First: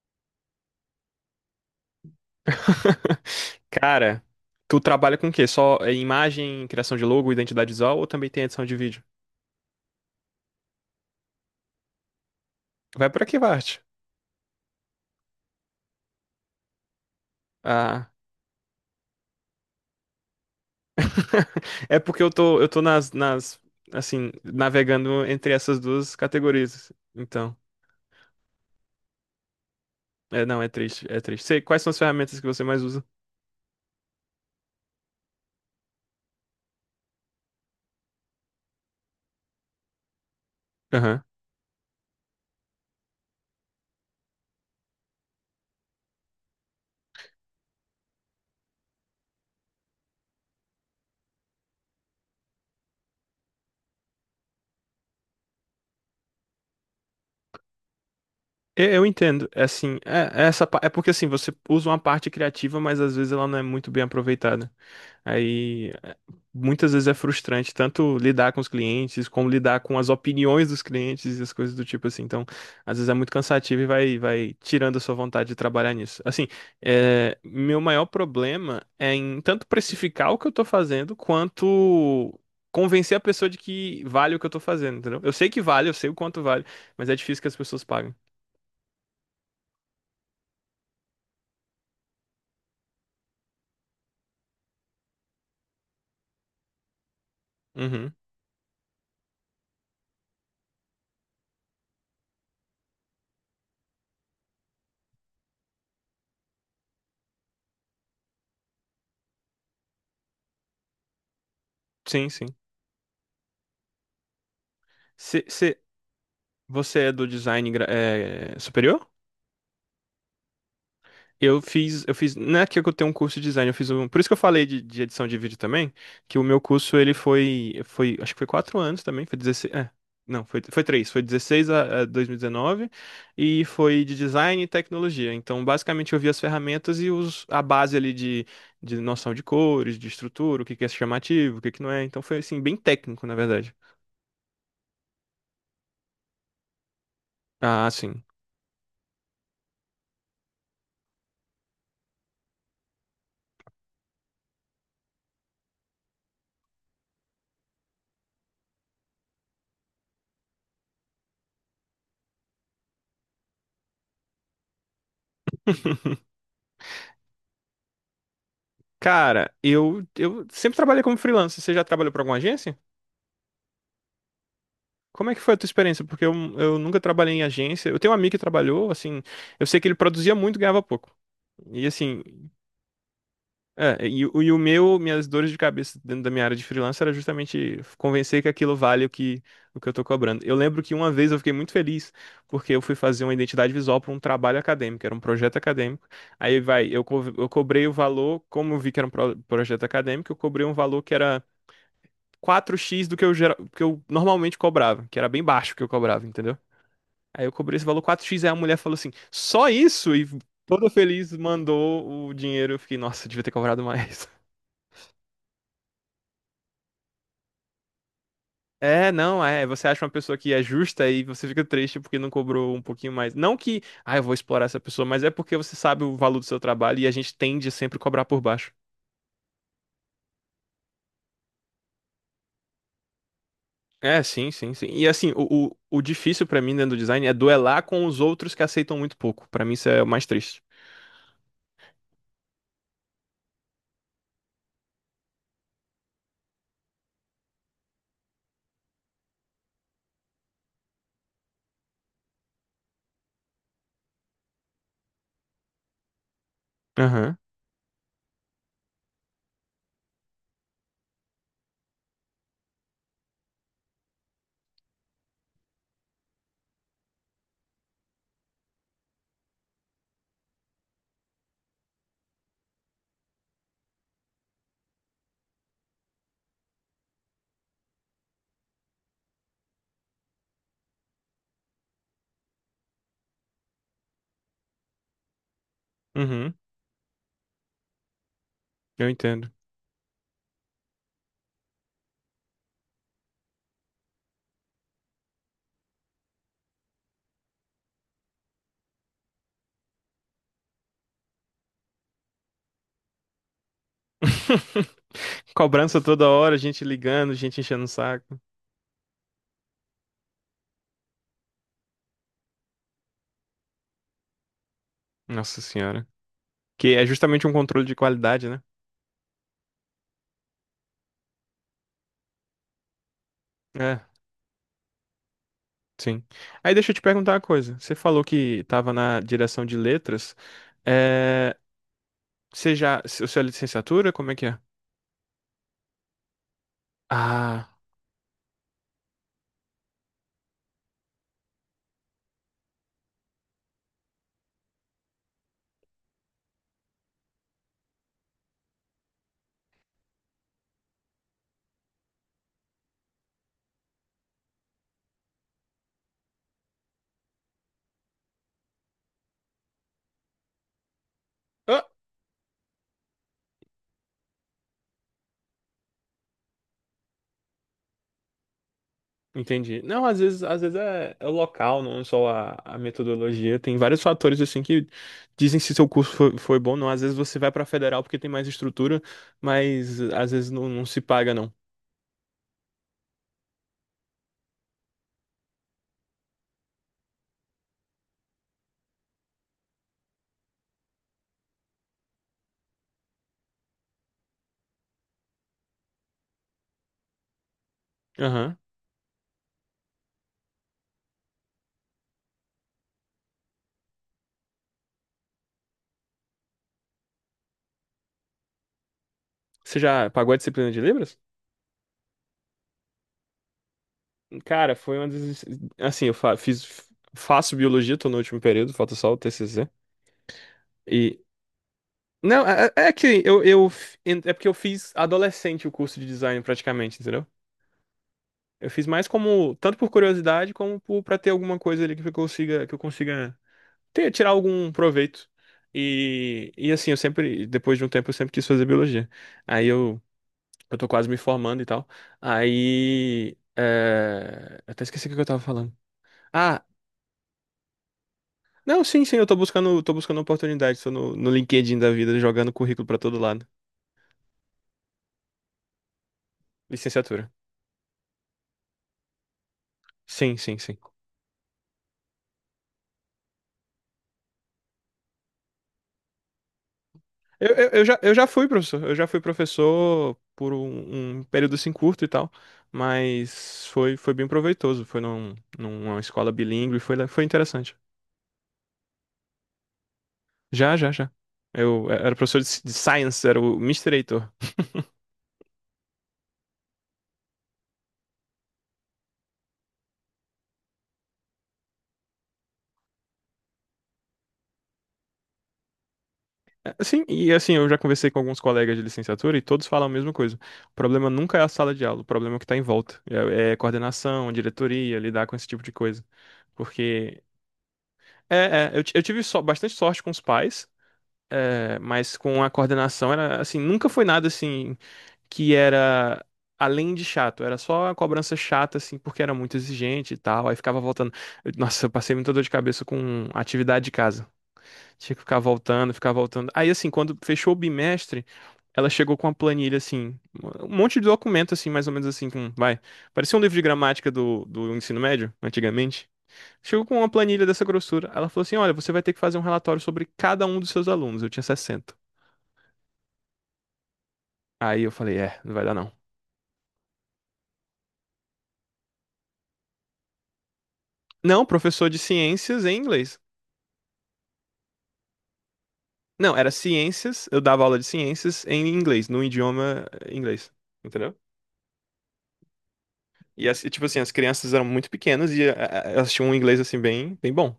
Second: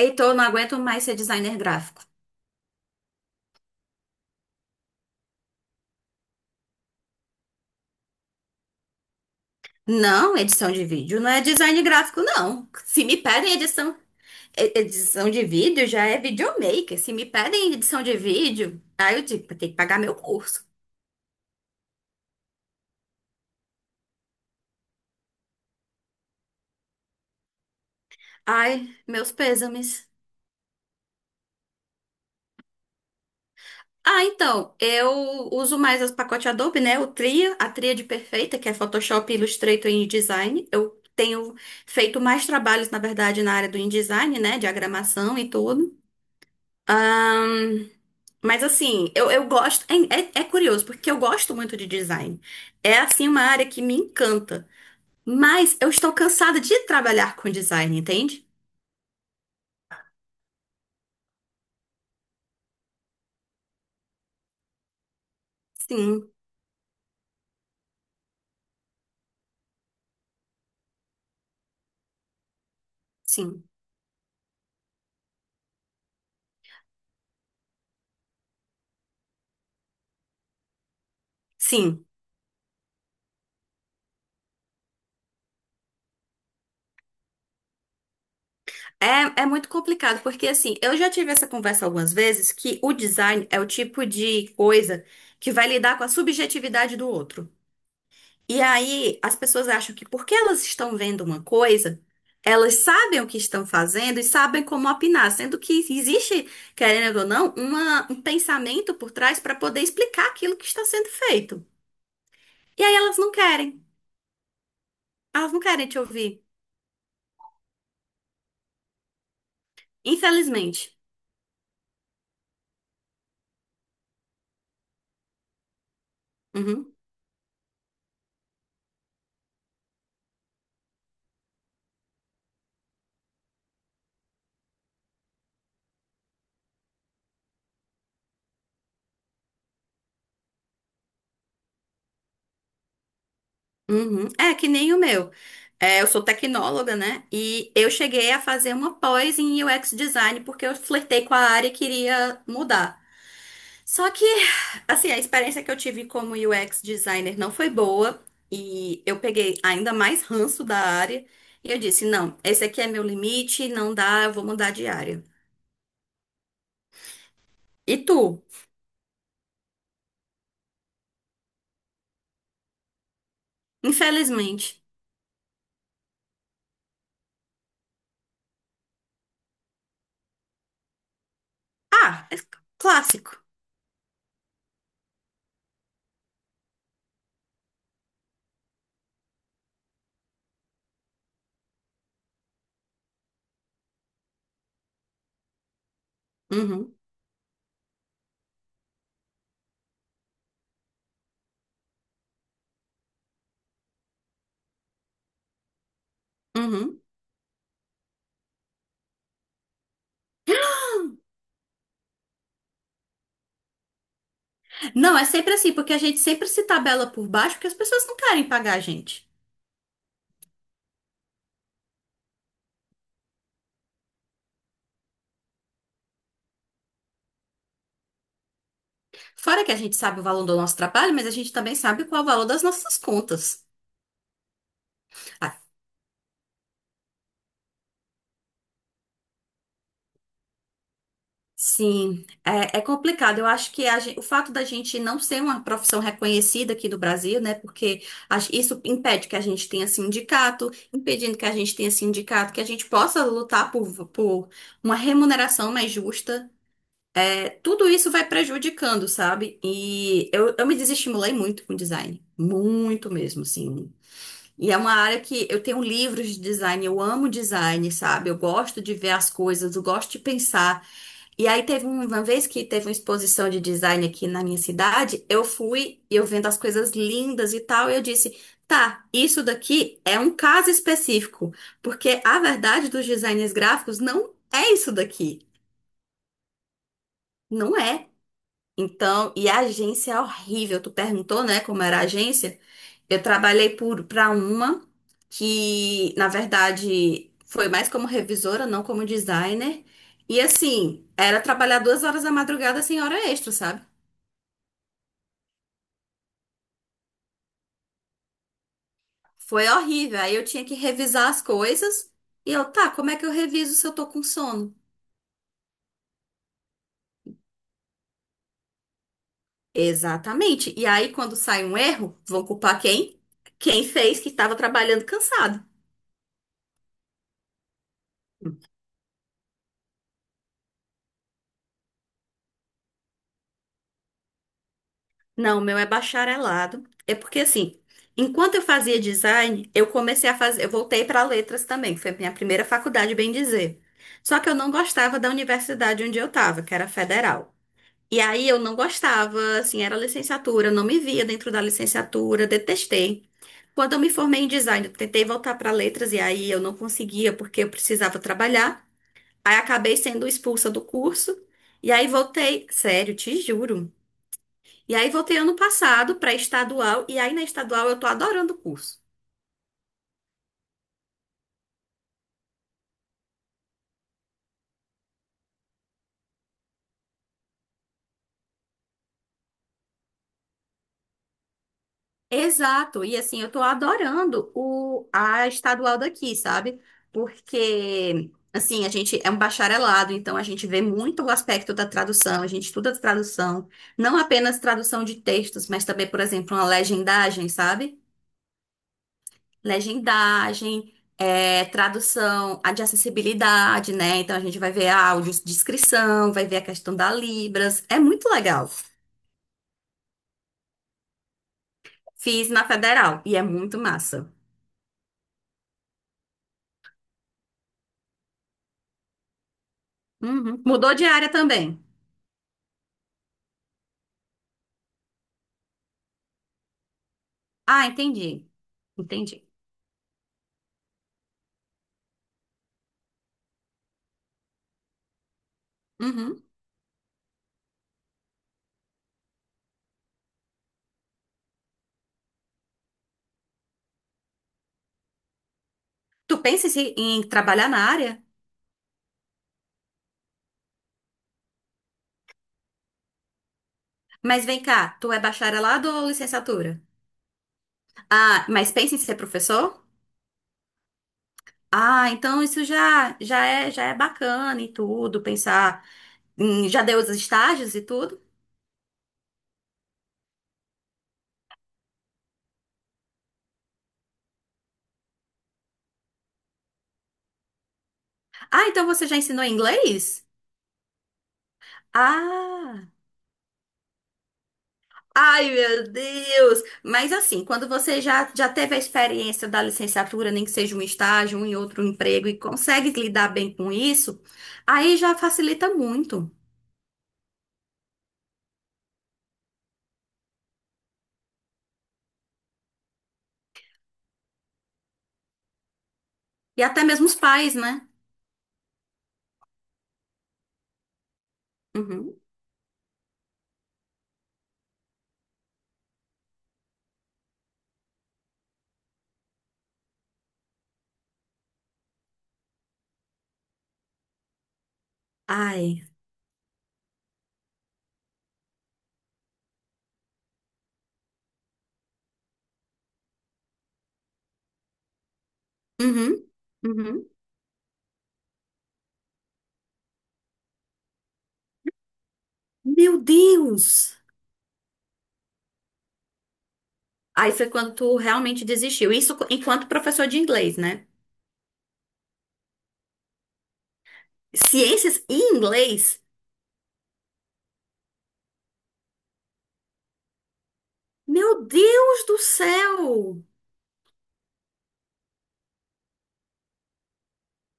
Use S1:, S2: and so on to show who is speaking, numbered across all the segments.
S1: Heitor, eu não aguento mais ser designer gráfico.
S2: Cara, tu trabalha com o quê? Só imagem, criação de logo, identidade visual ou também tem edição de vídeo?
S1: Não, edição de vídeo não é design gráfico, não. Se
S2: Vai
S1: me
S2: pra que
S1: pedem
S2: parte?
S1: edição, edição de vídeo, já é videomaker. Se me pedem edição
S2: Ah,
S1: de vídeo, aí eu digo, tem que pagar meu curso.
S2: é porque eu tô nas, assim, navegando entre essas duas categorias. Então,
S1: Ai, meus pêsames.
S2: não, é triste, é triste. Sei, quais são as ferramentas que você mais usa?
S1: Ah, então, eu uso mais os pacotes Adobe, né? O Tria, a Tríade Perfeita, que é Photoshop, Illustrator e InDesign. Eu
S2: Aham.
S1: tenho feito mais trabalhos, na verdade, na área do InDesign, né? Diagramação e tudo. Ahn, mas assim, eu gosto. É curioso, porque eu gosto muito de design. É assim uma área que me encanta. Mas eu estou cansada de trabalhar com design, entende?
S2: Eu entendo, é assim, é essa, é porque assim, você usa uma parte criativa, mas às vezes ela não é muito bem aproveitada. Aí
S1: Sim,
S2: muitas vezes é frustrante tanto lidar com os clientes, como lidar com as opiniões dos clientes e as coisas do tipo assim. Então, às vezes é muito
S1: sim,
S2: cansativo e vai tirando a sua vontade de trabalhar nisso. Assim, meu maior problema é em tanto precificar o que eu tô fazendo,
S1: sim.
S2: quanto convencer a pessoa de que vale o que eu tô fazendo, entendeu? Eu sei que vale, eu sei o quanto vale, mas é difícil que as pessoas paguem.
S1: É, é muito complicado, porque assim, eu já tive essa conversa algumas vezes que o design é o tipo de coisa que vai lidar com a subjetividade do outro.
S2: Uhum.
S1: E aí, as pessoas acham que porque elas estão vendo uma coisa, elas sabem o que estão fazendo e sabem como opinar, sendo que existe, querendo ou não, um pensamento por trás para poder explicar aquilo que está sendo feito.
S2: Sim, sim.
S1: E aí
S2: Cê-
S1: elas não
S2: cê-
S1: querem te ouvir,
S2: Você é do design é, superior?
S1: infelizmente.
S2: Eu fiz, não é que eu tenho um curso de design, eu fiz um, por isso que eu falei de edição de vídeo também, que o meu
S1: Uhum,
S2: curso ele foi, acho que foi 4 anos também, foi 16, não, foi três, foi 16 a 2019 e 19, e foi de design e tecnologia. Então, basicamente eu vi as ferramentas e a base ali de noção de cores, de estrutura, o que que é chamativo, o que que não é. Então foi assim bem técnico, na verdade.
S1: uhum. É que nem o meu. É, eu sou tecnóloga, né? E
S2: Ah,
S1: eu
S2: sim.
S1: cheguei a fazer uma pós em UX design porque eu flertei com a área e queria mudar. Só que, assim, a experiência que eu tive como UX designer não foi boa e eu peguei ainda mais ranço da área e eu disse, não, esse aqui é meu limite, não dá, eu vou mudar de área. E tu?
S2: Cara, eu sempre trabalhei como freelancer. Você já trabalhou para alguma agência?
S1: Infelizmente.
S2: Como é que foi a tua experiência? Porque eu nunca trabalhei em agência. Eu tenho um amigo que trabalhou, assim, eu sei que ele produzia muito e ganhava pouco. E assim,
S1: Ah, é clássico.
S2: minhas dores de cabeça dentro da minha área de freelancer era justamente convencer que aquilo vale o que eu tô cobrando. Eu lembro que uma vez eu fiquei muito feliz porque eu fui fazer uma identidade visual para um trabalho acadêmico, era um projeto acadêmico. Aí vai,
S1: Uhum,
S2: eu cobrei o valor, como eu vi que era um projeto acadêmico, eu cobrei um valor que era 4x do que que eu normalmente cobrava, que era bem baixo o que eu cobrava, entendeu?
S1: uhum.
S2: Aí eu cobrei esse valor 4x, aí a mulher falou assim, só isso? E toda feliz mandou o dinheiro. Eu fiquei, nossa, devia ter cobrado mais.
S1: Não, é sempre assim, porque a gente sempre se tabela por baixo porque as pessoas não querem pagar a
S2: É,
S1: gente.
S2: não, é. Você acha uma pessoa que é justa e você fica triste porque não cobrou um pouquinho mais. Não que, ah, eu vou explorar essa pessoa, mas é porque você sabe o valor do seu trabalho e a gente tende a sempre cobrar por baixo.
S1: Fora que a gente sabe o valor do nosso trabalho, mas a gente também sabe qual é o valor das nossas contas.
S2: É, sim, sim, sim. E assim,
S1: A-
S2: o difícil pra mim dentro do design é duelar com os outros que aceitam muito pouco. Pra mim isso é o mais triste.
S1: Sim, é, é complicado. Eu acho que o fato da gente não ser uma profissão reconhecida aqui do Brasil, né? Porque isso impede que a gente tenha sindicato, impedindo que a gente tenha sindicato, que a gente possa lutar por uma remuneração mais justa.
S2: Aham,
S1: É, tudo isso vai prejudicando, sabe? E eu me desestimulei muito com design. Muito mesmo, sim. E é uma área que eu tenho livros de design, eu amo design, sabe? Eu gosto de ver as coisas, eu gosto de pensar. E aí teve uma vez que teve uma exposição de design aqui na minha cidade, eu fui e eu vendo as coisas lindas e tal, e eu disse, tá, isso daqui é um caso específico, porque a verdade dos designers gráficos não é isso daqui.
S2: uhum,
S1: Não é.
S2: eu
S1: Então, e
S2: entendo.
S1: a agência é horrível. Tu perguntou, né, como era a agência? Eu trabalhei por para uma que, na verdade, foi mais como revisora, não como designer. E assim, era trabalhar duas horas da madrugada sem hora extra, sabe?
S2: Cobrança toda hora, gente ligando, gente enchendo o saco.
S1: Foi horrível. Aí eu tinha que revisar as coisas. E eu, tá, como é que eu reviso se eu tô com sono?
S2: Nossa senhora. Que é justamente um controle de qualidade, né?
S1: Exatamente. E aí, quando sai um erro, vão culpar quem? Quem
S2: É,
S1: fez que estava trabalhando cansado.
S2: sim. Aí deixa eu te perguntar uma coisa. Você falou que estava na direção de letras. É... Você já. Se- Sua licenciatura, como é que é?
S1: Não, o meu é bacharelado. É porque
S2: Ah.
S1: assim, enquanto eu fazia design, eu comecei a fazer, eu voltei para letras também, que foi a minha primeira faculdade, bem dizer. Só que eu não gostava da universidade onde eu estava, que era federal. E aí eu não gostava, assim, era licenciatura, eu não me via dentro da licenciatura, detestei. Quando eu me formei em design, eu tentei voltar para letras e aí eu não conseguia porque eu precisava trabalhar. Aí acabei sendo expulsa do curso
S2: Ah,
S1: e aí voltei, sério, te juro. E aí voltei ano passado para estadual, e aí na estadual eu tô adorando o curso.
S2: entendi. Não, às vezes é o local, não só a metodologia. Tem vários fatores assim que dizem se seu curso foi bom ou não. Às vezes você vai para federal porque tem mais estrutura, mas às vezes não, não se paga, não.
S1: Exato, e assim, eu tô adorando a estadual daqui, sabe? Porque, assim, a gente é um bacharelado, então a gente vê muito o aspecto da tradução, a gente estuda tradução, não apenas tradução de textos, mas também, por exemplo, uma legendagem, sabe?
S2: Aham.
S1: Legendagem, é, tradução a de acessibilidade, né? Então a gente vai ver áudios, descrição, vai ver a questão da Libras, é muito legal.
S2: Você já pagou a disciplina de Libras?
S1: Fiz na federal e é muito massa.
S2: Cara, foi uma das. Assim, eu faço biologia, tô no último período, falta só o TCC.
S1: Uhum. Mudou de
S2: E.
S1: área também.
S2: Não, é que É porque eu fiz adolescente o curso de design praticamente, entendeu?
S1: Ah, entendi.
S2: Eu fiz mais
S1: Entendi.
S2: como. Tanto por curiosidade, como por, pra ter alguma coisa ali que eu consiga. Que eu consiga tirar algum proveito.
S1: Uhum.
S2: E, assim, eu sempre. Depois de um tempo, eu sempre quis fazer biologia. Aí eu. Eu tô quase me formando e tal. Aí. Eu até esqueci o que eu tava falando.
S1: Tu
S2: Ah,
S1: pensa em em trabalhar na área?
S2: não, sim, sim, eu tô buscando oportunidade. Tô no LinkedIn da vida, jogando currículo pra todo lado.
S1: Mas vem cá, tu é bacharelado ou licenciatura?
S2: Licenciatura.
S1: Ah, mas pensa em ser professor?
S2: Sim, sim, sim.
S1: Ah, então isso já é bacana e tudo, pensar em, já deu os
S2: Eu, eu,
S1: estágios e
S2: eu já, eu
S1: tudo.
S2: já fui professor. Eu já fui professor por um período assim curto e tal. Mas foi bem proveitoso. Foi numa escola bilíngue, foi interessante.
S1: Ah, então você já ensinou inglês?
S2: Já, já, já. Eu era professor de
S1: Ah.
S2: Science, era o Mister Heitor.
S1: Ai, meu Deus! Mas assim, quando você já, já teve a experiência da licenciatura, nem que seja um estágio, um em outro emprego, e consegue lidar bem com isso, aí já facilita muito.
S2: Sim, e assim, eu já conversei com alguns colegas de licenciatura e todos falam a mesma coisa. O problema nunca é a sala de aula, o problema é o que está em volta. É coordenação, diretoria, lidar com esse tipo de coisa.
S1: E até mesmo os
S2: Porque
S1: pais, né?
S2: eu tive só, bastante sorte com os pais, mas
S1: Uhum.
S2: com a coordenação era assim, nunca foi nada assim que era além de chato, era só a cobrança chata, assim, porque era muito exigente e tal. Aí ficava voltando. Nossa, eu passei muita dor de cabeça com atividade de casa. Tinha que ficar
S1: Ai.
S2: voltando, ficar voltando. Aí, assim, quando fechou o bimestre, ela chegou com uma planilha, assim, um monte de documento, assim, mais ou menos assim, com, vai, parecia um livro de gramática do ensino médio, antigamente.
S1: Uhum.
S2: Chegou com uma
S1: Uhum.
S2: planilha dessa grossura. Ela falou assim, olha, você vai ter que fazer um relatório sobre cada um dos seus alunos. Eu tinha 60.
S1: Meu Deus!
S2: Aí eu falei, não vai dar não.
S1: Aí foi quando tu realmente desistiu. Isso enquanto professor de inglês, né?
S2: Não, professor de ciências em inglês.
S1: Ciências e inglês?
S2: Não, era ciências, eu dava aula de ciências em inglês, no idioma inglês. Entendeu?
S1: Meu Deus do céu!
S2: E, tipo assim, as crianças eram muito pequenas e elas tinham um inglês, assim, bem, bem bom.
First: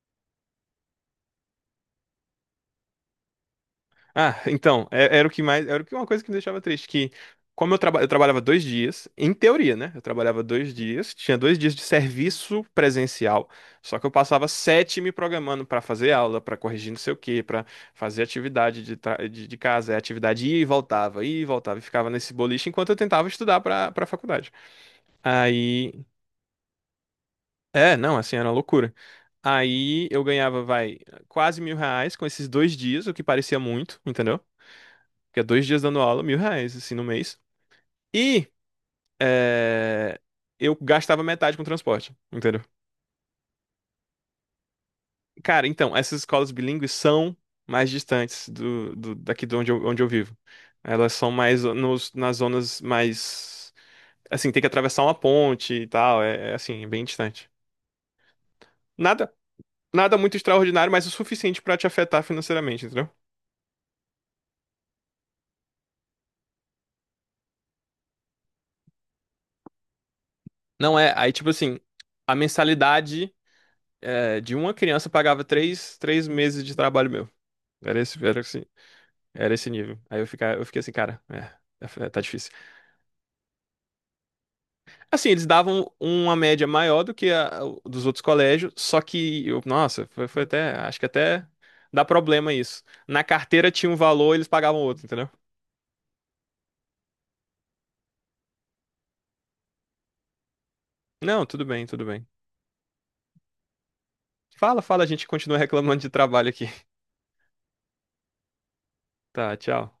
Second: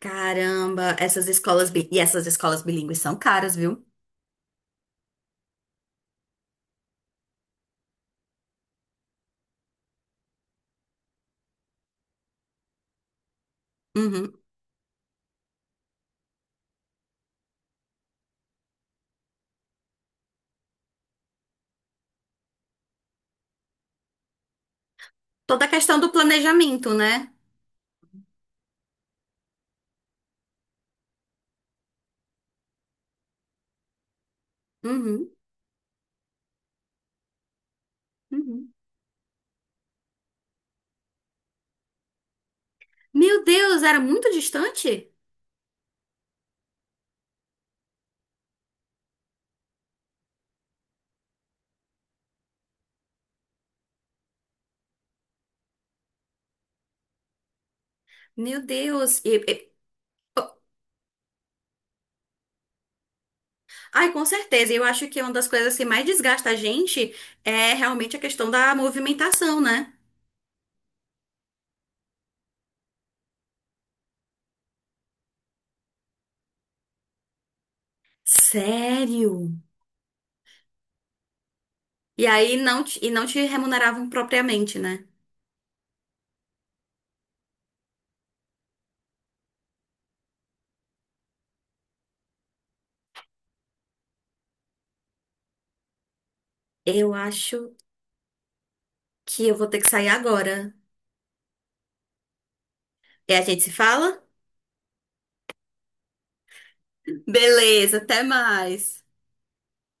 S1: Caramba, e essas escolas bilíngues são caras, viu?
S2: Ah, então, era o que mais, era o que uma coisa que me deixava triste, que como eu trabalhava 2 dias, em teoria, né? Eu trabalhava dois dias, tinha 2 dias de serviço presencial, só que eu
S1: Uhum.
S2: passava sete me programando pra fazer aula, pra corrigir não sei o quê, pra fazer atividade de casa, atividade ia e voltava, e ficava nesse boliche enquanto eu tentava estudar pra para faculdade.
S1: Toda a
S2: Aí,
S1: questão do planejamento, né?
S2: não, assim, era uma loucura. Aí eu ganhava, vai, quase R$ 1.000 com esses 2 dias, o que parecia muito, entendeu?
S1: Uhum,
S2: Porque é 2 dias dando aula, R$ 1.000, assim, no mês. E
S1: uhum.
S2: é, eu gastava metade com transporte, entendeu?
S1: Meu Deus, era muito distante?
S2: Cara, então, essas escolas bilíngues são mais distantes daqui de onde onde eu vivo. Elas são mais nas zonas mais. Assim, tem que atravessar uma ponte e tal, é assim, bem distante.
S1: Meu Deus.
S2: Nada, nada muito extraordinário, mas o suficiente pra te afetar financeiramente, entendeu?
S1: Ai, com certeza. Eu acho que uma das coisas que mais desgasta a gente é realmente a questão da movimentação, né?
S2: Não é, aí tipo assim, a mensalidade de uma criança pagava três meses de trabalho meu. Era esse, era esse,
S1: Sério?
S2: era esse nível. Aí eu fiquei assim, cara, tá
S1: E
S2: difícil.
S1: aí não te, e não te remuneravam propriamente, né?
S2: Assim, eles davam uma média maior do que dos outros colégios, só que, eu, nossa, foi até, acho que até dá problema isso. Na carteira tinha um valor, eles pagavam outro, entendeu?
S1: Eu acho que eu vou ter que sair agora.
S2: Não, tudo bem, tudo bem.
S1: E a gente se fala?
S2: Fala, fala, a gente continua reclamando de trabalho aqui.
S1: Beleza, até mais.
S2: Tá, tchau.